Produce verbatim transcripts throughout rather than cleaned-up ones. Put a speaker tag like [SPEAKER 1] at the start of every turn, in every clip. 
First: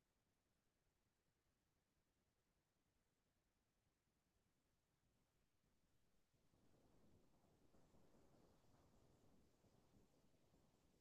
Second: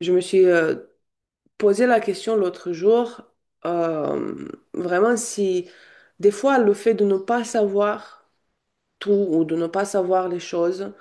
[SPEAKER 1] Je me suis euh, posé la question l'autre jour, euh, vraiment si des fois le fait de ne pas savoir tout ou de ne pas savoir les choses,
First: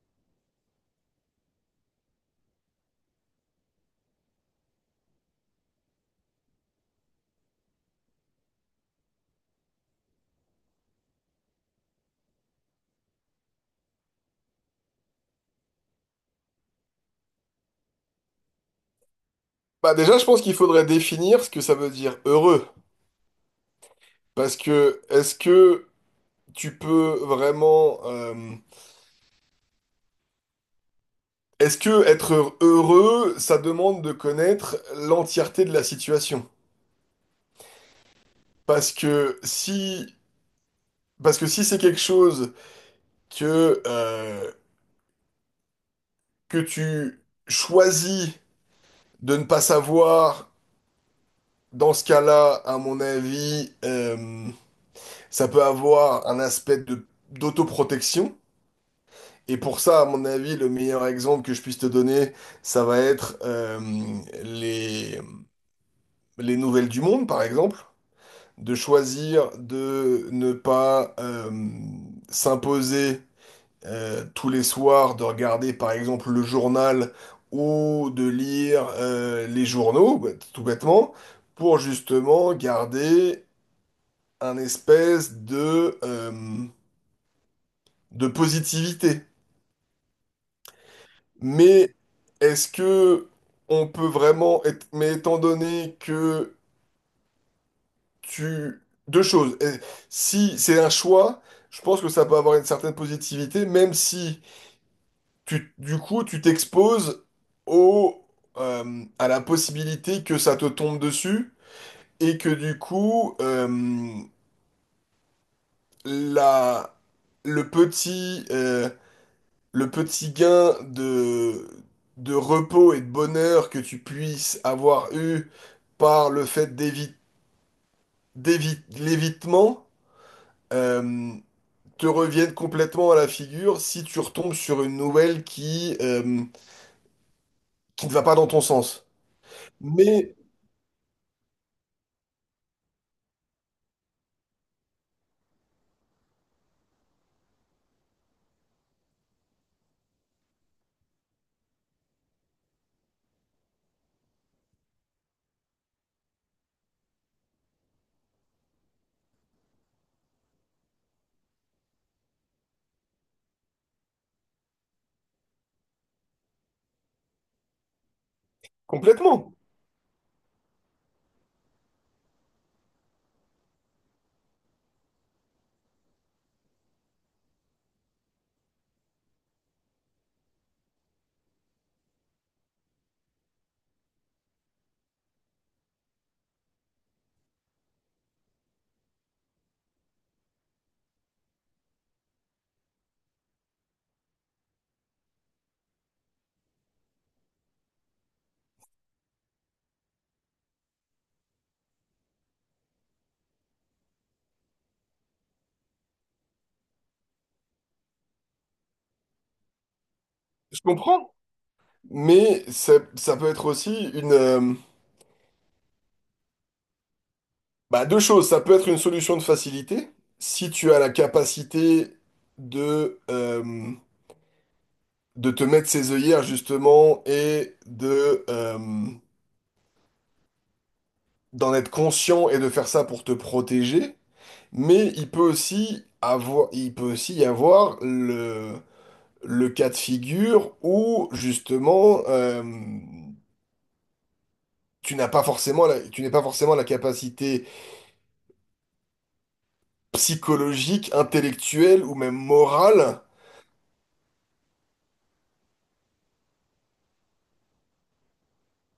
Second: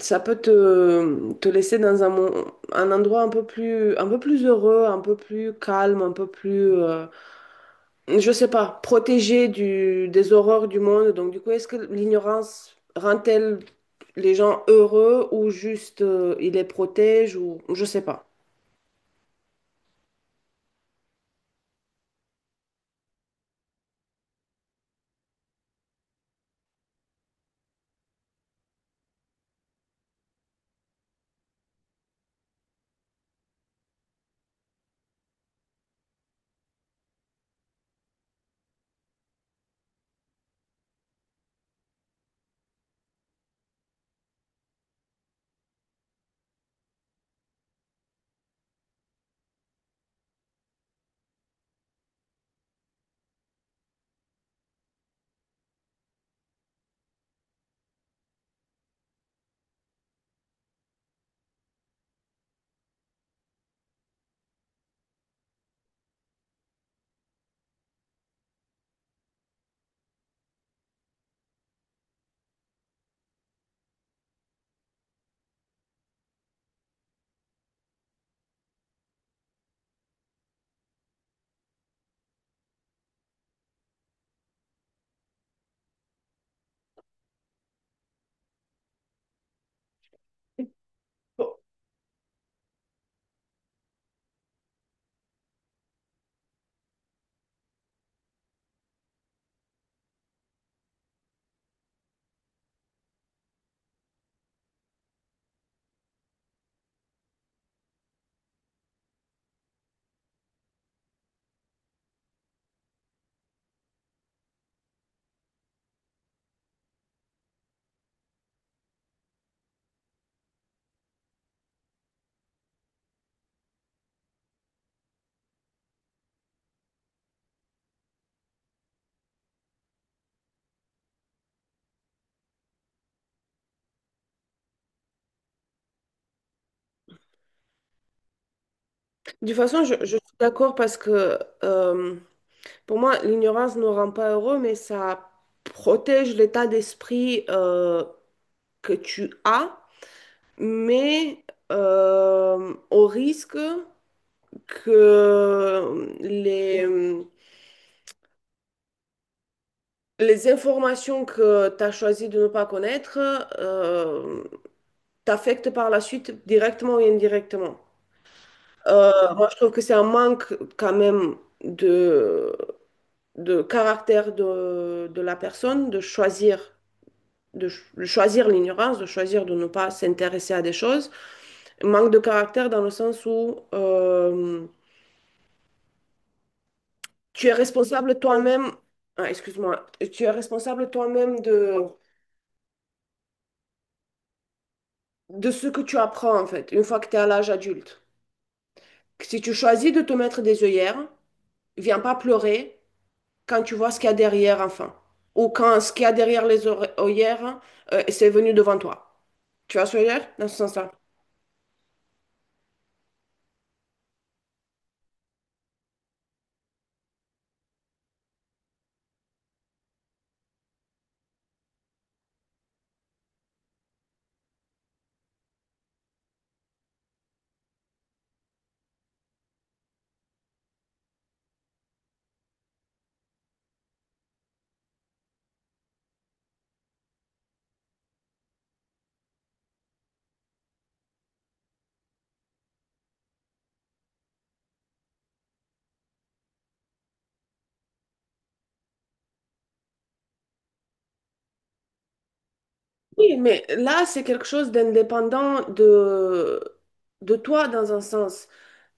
[SPEAKER 1] ça peut te, te laisser dans un, mon- un endroit un peu plus, un peu plus heureux, un peu plus calme, un peu plus, euh, je sais pas, protégé du, des horreurs du monde. Donc du coup, est-ce que l'ignorance rend-elle les gens heureux ou juste euh, il les protège, ou je sais pas.
[SPEAKER 2] Bah déjà, je pense qu'il faudrait définir ce que ça veut dire heureux. Parce que est-ce que tu peux vraiment... euh, est-ce que être heureux, ça demande de connaître l'entièreté de la situation? Parce que si, parce que si c'est quelque chose que, euh, que tu choisis de ne pas savoir, dans ce cas-là, à mon avis, euh, ça peut avoir un aspect de, d'autoprotection. Et pour ça, à mon avis, le meilleur exemple que je puisse te donner, ça va être euh, les, les nouvelles du monde, par exemple, de choisir de ne pas euh, s'imposer euh, tous les soirs, de regarder, par exemple, le journal ou de lire euh, les journaux, bah, tout bêtement, pour justement garder un espèce de, euh, de positivité. Mais est-ce que on peut vraiment être... Mais étant donné que tu... Deux choses. Eh, Si c'est un choix, je pense que ça peut avoir une certaine positivité, même si tu, du coup, tu t'exposes au, euh, à la possibilité que ça te tombe dessus et que du coup, euh, la, le petit, euh, le petit gain de, de repos et de bonheur que tu puisses avoir eu par le fait d'évi- d'évi- l'évitement euh, te reviennent complètement à la figure si tu retombes sur une nouvelle qui, euh, qui ne va pas dans ton sens.
[SPEAKER 1] De toute façon, je, je
[SPEAKER 2] Mais
[SPEAKER 1] suis d'accord parce que euh, pour moi, l'ignorance ne rend pas heureux, mais ça protège l'état d'esprit euh, que tu as, mais euh, au risque que les, les informations que tu as choisi de ne pas connaître euh, t'affectent par la suite, directement ou indirectement. Euh, moi,
[SPEAKER 2] complètement,
[SPEAKER 1] je trouve que c'est un manque quand même de caractère de, de la personne, de choisir, de, ch- de choisir l'ignorance, de choisir de ne pas s'intéresser à des choses. Manque de caractère dans le sens où euh, tu es responsable toi-même, ah, excuse-moi, tu es responsable toi-même de, de ce que tu apprends, en fait, une fois que tu es à l'âge adulte. Si tu choisis de te mettre des œillères, viens pas pleurer quand tu vois ce qu'il y a derrière, enfin, ou quand ce qu'il y a derrière les oreilles- œillères, euh, c'est venu devant toi. Tu vois ce que je veux dire? Dans ce
[SPEAKER 2] je
[SPEAKER 1] sens-là.
[SPEAKER 2] comprends. Mais ça, ça peut être aussi une... euh, bah, deux choses. Ça peut être une solution de facilité si tu as la capacité de... euh, de te mettre ses œillères justement et de euh, d'en être conscient et de faire ça pour te protéger. Mais il peut aussi avoir, il peut aussi y avoir le, le cas de figure où justement euh, tu n'as pas forcément la- tu n'es pas forcément la capacité psychologique, intellectuelle ou même morale.
[SPEAKER 1] Oui, mais là, c'est quelque chose d'indépendant de, de toi, dans un sens.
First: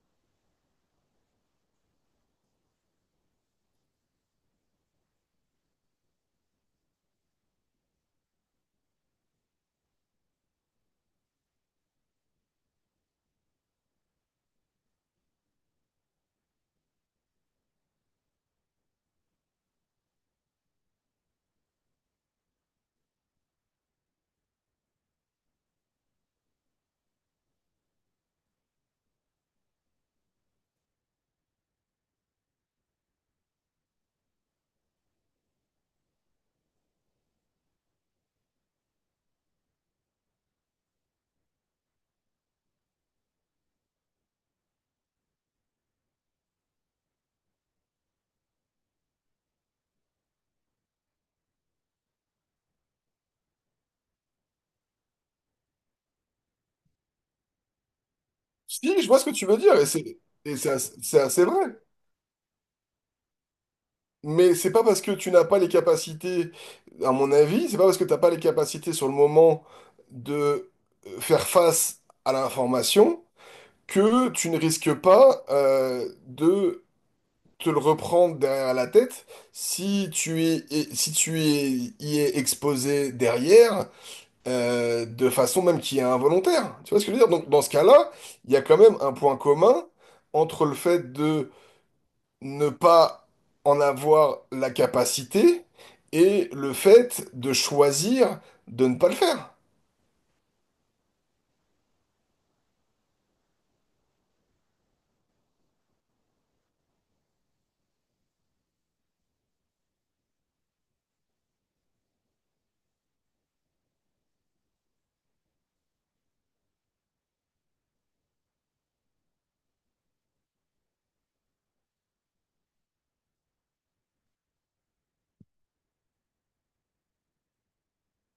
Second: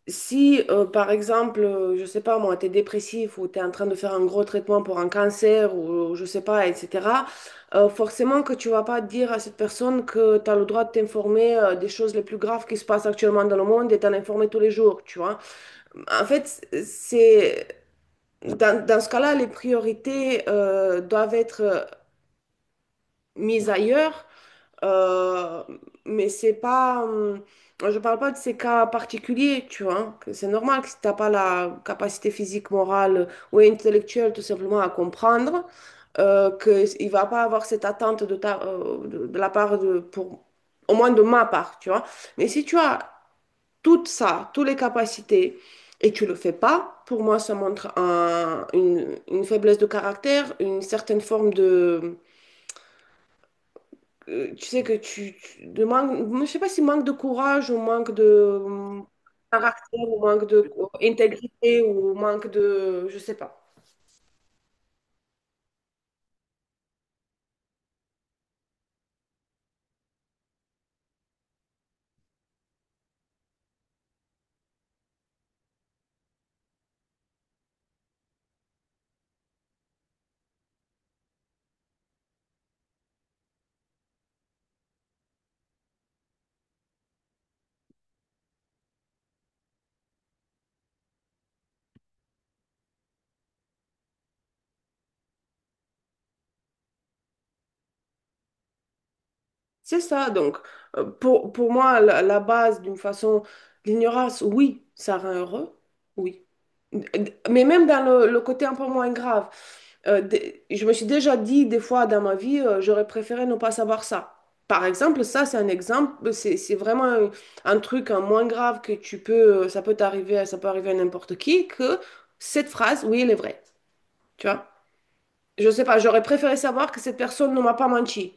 [SPEAKER 1] Si, euh, par exemple, euh, je sais pas moi, t'es dépressif ou t'es en train de faire un gros traitement pour un cancer ou je sais pas, et cetera, euh, forcément que tu vas pas dire à cette personne que tu as le droit de t'informer euh, des choses les plus graves qui se passent actuellement dans le monde et t'en informer tous les jours, tu vois. En fait, c'est dans, dans ce cas-là, les priorités euh, doivent être euh, mises ailleurs, euh, mais c'est pas. Hum, je parle pas de ces cas particuliers, tu vois, hein. que C'est normal que si t'as pas la capacité physique, morale ou intellectuelle tout simplement à comprendre, euh, que il va pas avoir cette attente de ta, euh, de, de la part de, pour, au moins de ma part, tu vois. Mais si tu as tout ça, toutes les capacités, et tu le fais pas, pour moi, ça montre un- une, une faiblesse de caractère, une certaine forme de euh, tu sais que tu, tu- de manque, je sais pas si manque de courage ou manque de
[SPEAKER 2] Si,
[SPEAKER 1] euh,
[SPEAKER 2] je vois ce que tu veux dire et
[SPEAKER 1] caractère
[SPEAKER 2] c'est
[SPEAKER 1] ou manque de
[SPEAKER 2] et c'est
[SPEAKER 1] euh,
[SPEAKER 2] assez, c'est assez vrai.
[SPEAKER 1] intégrité ou manque de, je sais pas.
[SPEAKER 2] Mais c'est pas parce que tu n'as pas les capacités, à mon avis, c'est pas parce que tu n'as pas les capacités sur le moment de euh, faire face à l'information que tu ne risques pas euh, de te le reprendre derrière la tête si tu y es, si tu y es, y es exposé derrière, euh, de façon même qui est involontaire. Tu vois ce que je veux dire? Donc dans ce cas-là, il y a quand même un point commun entre le fait de ne pas en avoir la capacité et le fait de choisir de ne pas le faire.
[SPEAKER 1] C'est ça. Donc euh, pour, pour moi, la, la base, d'une façon, l'ignorance, oui, ça rend heureux, oui. Mais même dans le, le côté un peu moins grave, euh, des- je me suis déjà dit des fois dans ma vie, euh, j'aurais préféré ne pas savoir ça. Par exemple, ça, c'est un exemple, c'est c'est vraiment un, un truc, hein, moins grave, que tu peux, euh, ça peut t'arriver, ça peut arriver à n'importe qui, que cette phrase, oui, elle est vraie. Tu vois? Je sais pas, j'aurais préféré savoir que cette personne ne m'a pas menti.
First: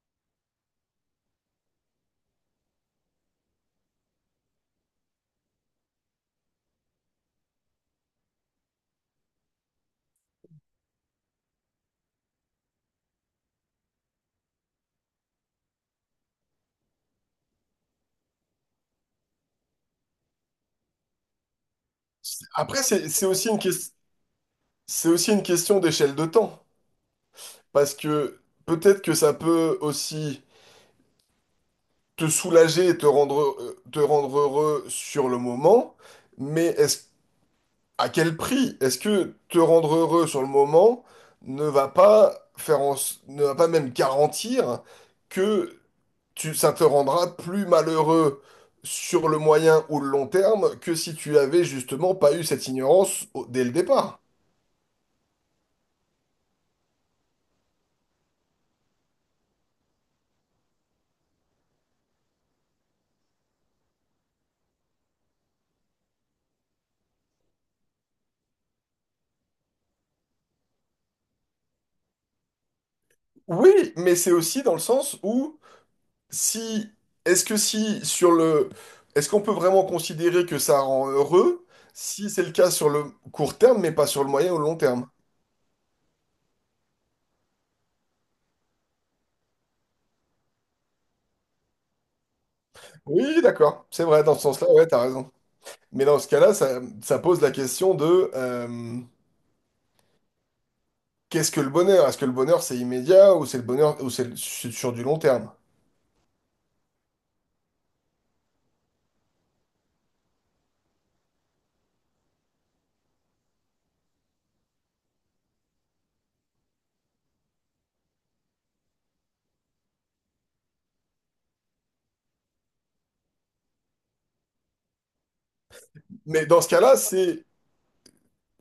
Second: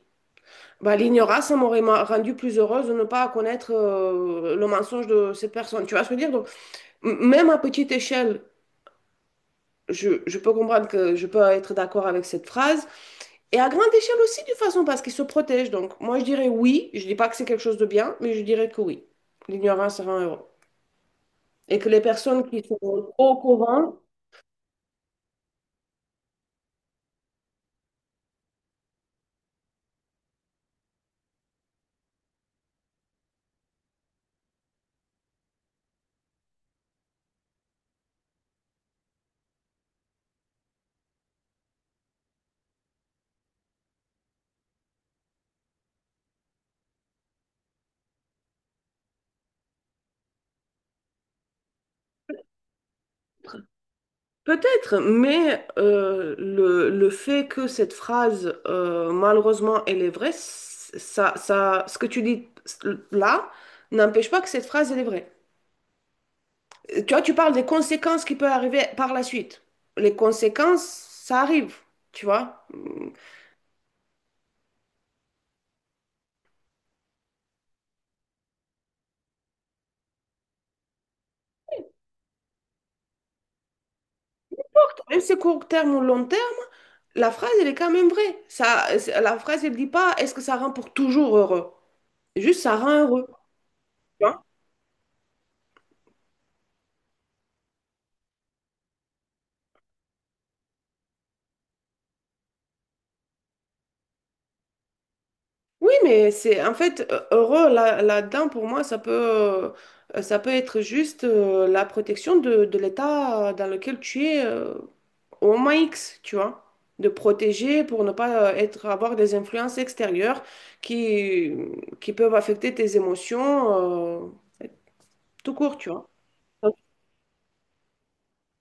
[SPEAKER 1] Bah, l'ignorance, ça m'aurait ma- rendu plus heureuse de ne pas connaître euh, le mensonge de cette personne. Tu vois ce que je veux dire? Donc, m- même à petite échelle, je, je peux comprendre, que je peux être d'accord avec cette phrase. Et à grande échelle aussi, de toute façon, parce qu'ils se protègent. Donc, moi, je dirais oui. Je dis pas que c'est quelque chose de bien, mais je dirais que oui. L'ignorance rend heureux. Et que les personnes qui sont
[SPEAKER 2] Après, c'est c'est
[SPEAKER 1] au
[SPEAKER 2] aussi une ques-
[SPEAKER 1] courant.
[SPEAKER 2] c'est aussi une question d'échelle de temps. Parce que peut-être que ça peut aussi te soulager et te rendre, euh, te rendre heureux sur le moment, mais est-ce, à quel prix? Est-ce que te rendre heureux sur le moment ne va pas faire en s- ne va pas même garantir que tu, ça te rendra plus malheureux sur le moyen ou le long terme que si tu avais justement pas eu cette ignorance au- dès le départ?
[SPEAKER 1] Peut-être, mais euh, le, le fait que cette phrase, euh, malheureusement, elle est vraie, c- ça, ça, ce que tu dis là n'empêche pas que cette phrase, elle est vraie. Tu vois, tu parles des conséquences qui peuvent arriver par la suite. Les conséquences, ça arrive, tu vois.
[SPEAKER 2] Oui, mais c'est aussi dans le sens où Si, est-ce que si sur le, est-ce qu'on peut vraiment considérer que ça rend heureux si c'est le cas sur le court terme, mais pas sur le moyen ou le long terme?
[SPEAKER 1] Même si c'est court terme ou long terme, la phrase, elle est quand même vraie. Ça, la phrase, elle dit pas est-ce que ça rend pour toujours heureux? Juste, ça rend heureux.
[SPEAKER 2] Oui, d'accord, c'est vrai, dans ce sens-là, ouais, t'as raison. Mais dans ce cas-là, ça, ça pose la question de euh, qu'est-ce que le bonheur? Est-ce que le bonheur c'est immédiat ou c'est le bonheur ou c'est c'est sur du long terme?
[SPEAKER 1] Oui, mais c'est, en fait, euh, heureux là, là-dedans, pour moi ça peut euh, ça peut être juste euh, la protection de, de l'état euh, dans lequel tu es, euh, au moment X, tu vois, de protéger pour ne pas euh, être, avoir des influences extérieures qui qui peuvent affecter tes émotions, euh, tout court, tu vois.
[SPEAKER 2] Mais dans ce
[SPEAKER 1] Donc,
[SPEAKER 2] cas-là, c'est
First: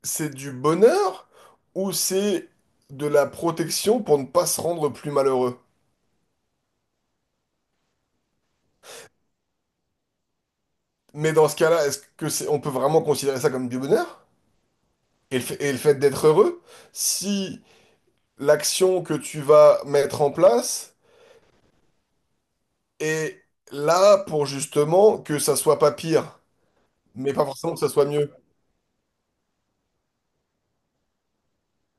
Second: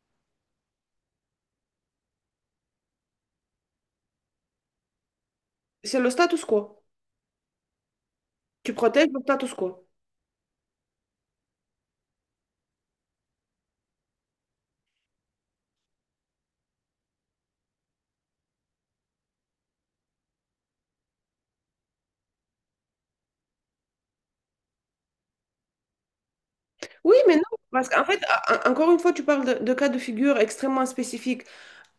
[SPEAKER 2] c'est du bonheur ou c'est de la protection pour ne pas se rendre plus malheureux?
[SPEAKER 1] c'est le status quo. Tu protèges le status quo.
[SPEAKER 2] Mais dans ce cas-là, est-ce que c'est, on peut vraiment considérer ça comme du bonheur? Et le fait, et le fait d'être heureux, si l'action que tu vas mettre en place est là pour justement que ça soit pas pire,
[SPEAKER 1] Oui,
[SPEAKER 2] mais
[SPEAKER 1] mais non,
[SPEAKER 2] pas forcément que
[SPEAKER 1] parce
[SPEAKER 2] ça
[SPEAKER 1] qu'en
[SPEAKER 2] soit
[SPEAKER 1] fait,
[SPEAKER 2] mieux.
[SPEAKER 1] en- encore une fois, tu parles de, de cas de figure extrêmement spécifiques.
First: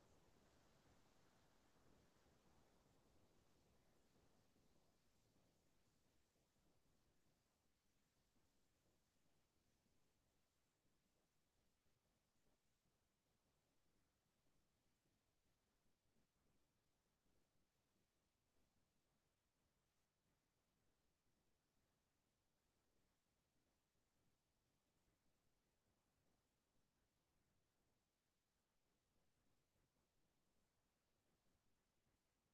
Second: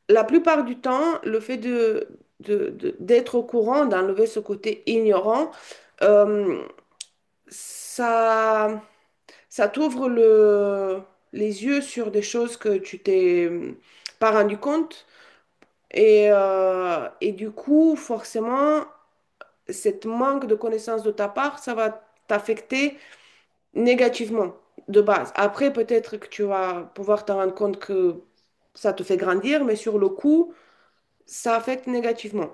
[SPEAKER 1] La plupart du temps, le fait de, de- de- d'être au courant, d'enlever ce côté ignorant, euh, ça, ça t'ouvre le, les yeux sur des choses que tu t'es euh, pas rendu compte. Et, euh, et du coup, forcément, cette manque de connaissance de ta part, ça va t'affecter négativement, de base. Après, peut-être que tu vas pouvoir te rendre compte que ça te fait grandir, mais sur le coup, ça affecte négativement.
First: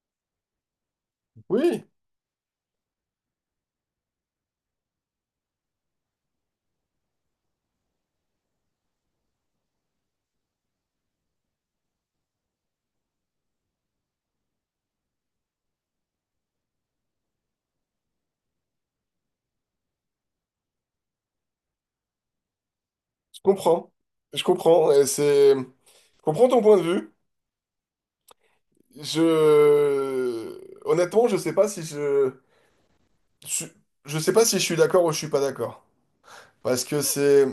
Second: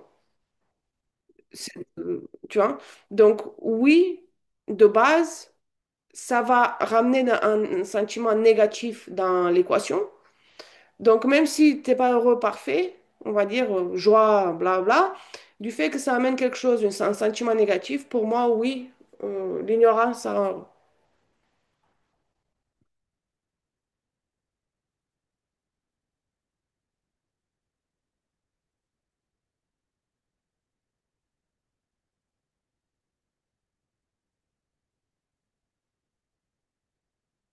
[SPEAKER 2] Oui,
[SPEAKER 1] C'est- euh, Tu vois? Donc, oui, de base, ça va ramener un, un sentiment négatif dans l'équation. Donc, même si t'es pas heureux, parfait, on va dire euh, joie, bla bla, du fait que ça amène quelque chose, un, sen- sentiment négatif, pour moi, oui, euh, l'ignorance, ça rend heureux.
[SPEAKER 2] je comprends. Je comprends. Et c'est... Je comprends ton point de vue. Je... Honnêtement, je sais pas si je... Je je sais pas si je suis d'accord ou je suis pas d'accord. Parce que c'est...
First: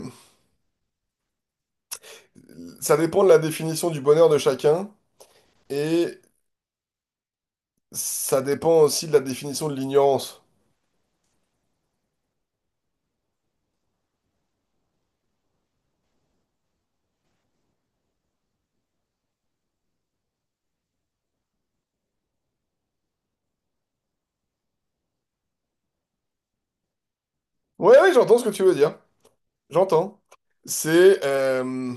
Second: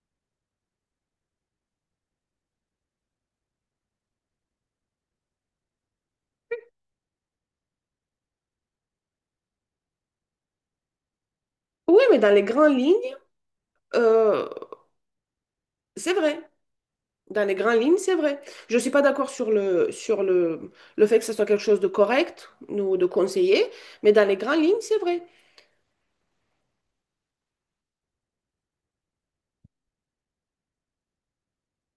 [SPEAKER 2] Ça dépend de la définition du bonheur de chacun et ça dépend aussi de la définition de l'ignorance.
[SPEAKER 1] Oui, mais dans les grandes lignes, euh, c'est vrai. Dans les grandes lignes, c'est vrai. Je ne suis pas d'accord sur le, sur le, le fait que ce soit quelque chose de correct ou de conseillé, mais dans les grandes lignes, c'est vrai.
[SPEAKER 2] Ouais, ouais, j'entends ce que tu veux dire. J'entends. C'est euh,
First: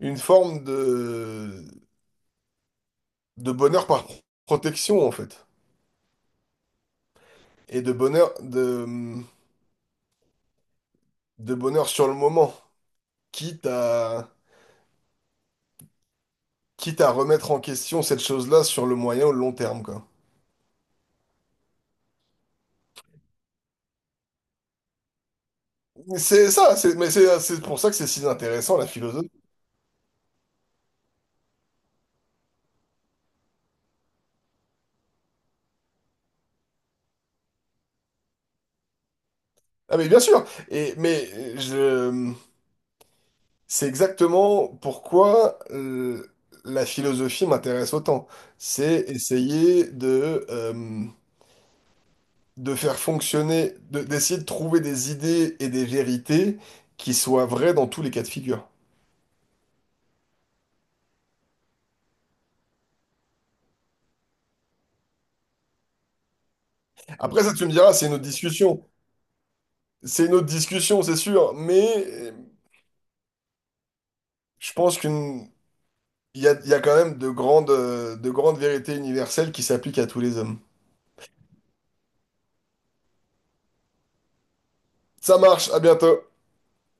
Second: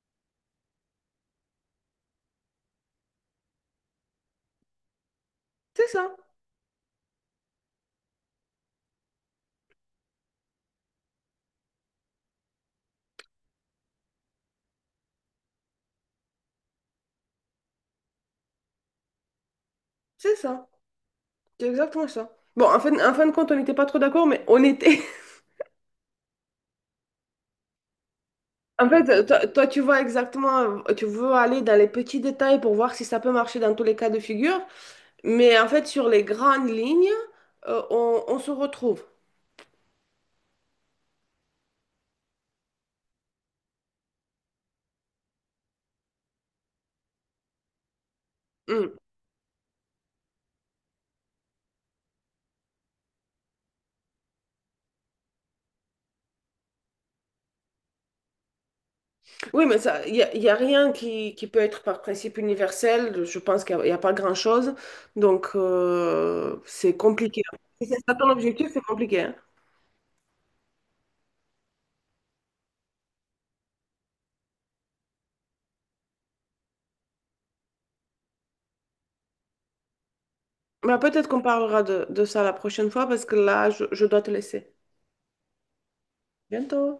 [SPEAKER 2] une forme de, de bonheur par protection, en fait.
[SPEAKER 1] C'est ça,
[SPEAKER 2] Et de bonheur, de, de bonheur sur le moment, quitte à, quitte à remettre en question cette chose-là sur le moyen ou le long terme, quoi.
[SPEAKER 1] c'est ça, c'est exactement ça. Bon, en fait, en fin de compte, on n'était pas trop d'accord, mais on était.
[SPEAKER 2] C'est ça, c'est, mais c'est c'est pour ça que c'est si intéressant, la
[SPEAKER 1] En fait,
[SPEAKER 2] philosophie.
[SPEAKER 1] toi, toi, tu vois exactement, tu veux aller dans les petits détails pour voir si ça peut marcher dans tous les cas de figure, mais en fait, sur les grandes lignes, euh, on, on se retrouve.
[SPEAKER 2] Ah, mais bien sûr! Et, mais je, c'est exactement pourquoi euh, la philosophie m'intéresse autant.
[SPEAKER 1] Mm.
[SPEAKER 2] C'est essayer de... euh, de faire fonctionner, de- d'essayer de trouver des idées et des vérités qui soient vraies dans tous les cas de figure.
[SPEAKER 1] Oui, mais ça, il n'y a, y a rien qui, qui peut être par principe universel. Je pense qu'il n'y a, y a pas grand-chose, donc euh, c'est compliqué.
[SPEAKER 2] Après, ça, tu me
[SPEAKER 1] Si
[SPEAKER 2] diras,
[SPEAKER 1] c'est
[SPEAKER 2] c'est
[SPEAKER 1] ça
[SPEAKER 2] une autre
[SPEAKER 1] ton objectif, c'est
[SPEAKER 2] discussion.
[SPEAKER 1] compliqué, hein.
[SPEAKER 2] C'est une autre discussion, c'est sûr, mais euh, je pense qu'une, il y a, il y a quand même de grandes, euh, de grandes vérités universelles qui s'appliquent à tous les hommes.
[SPEAKER 1] Mais peut-être qu'on parlera de, de ça la prochaine fois, parce que là, je je dois te laisser.
[SPEAKER 2] Ça marche, à bientôt.
[SPEAKER 1] Bientôt.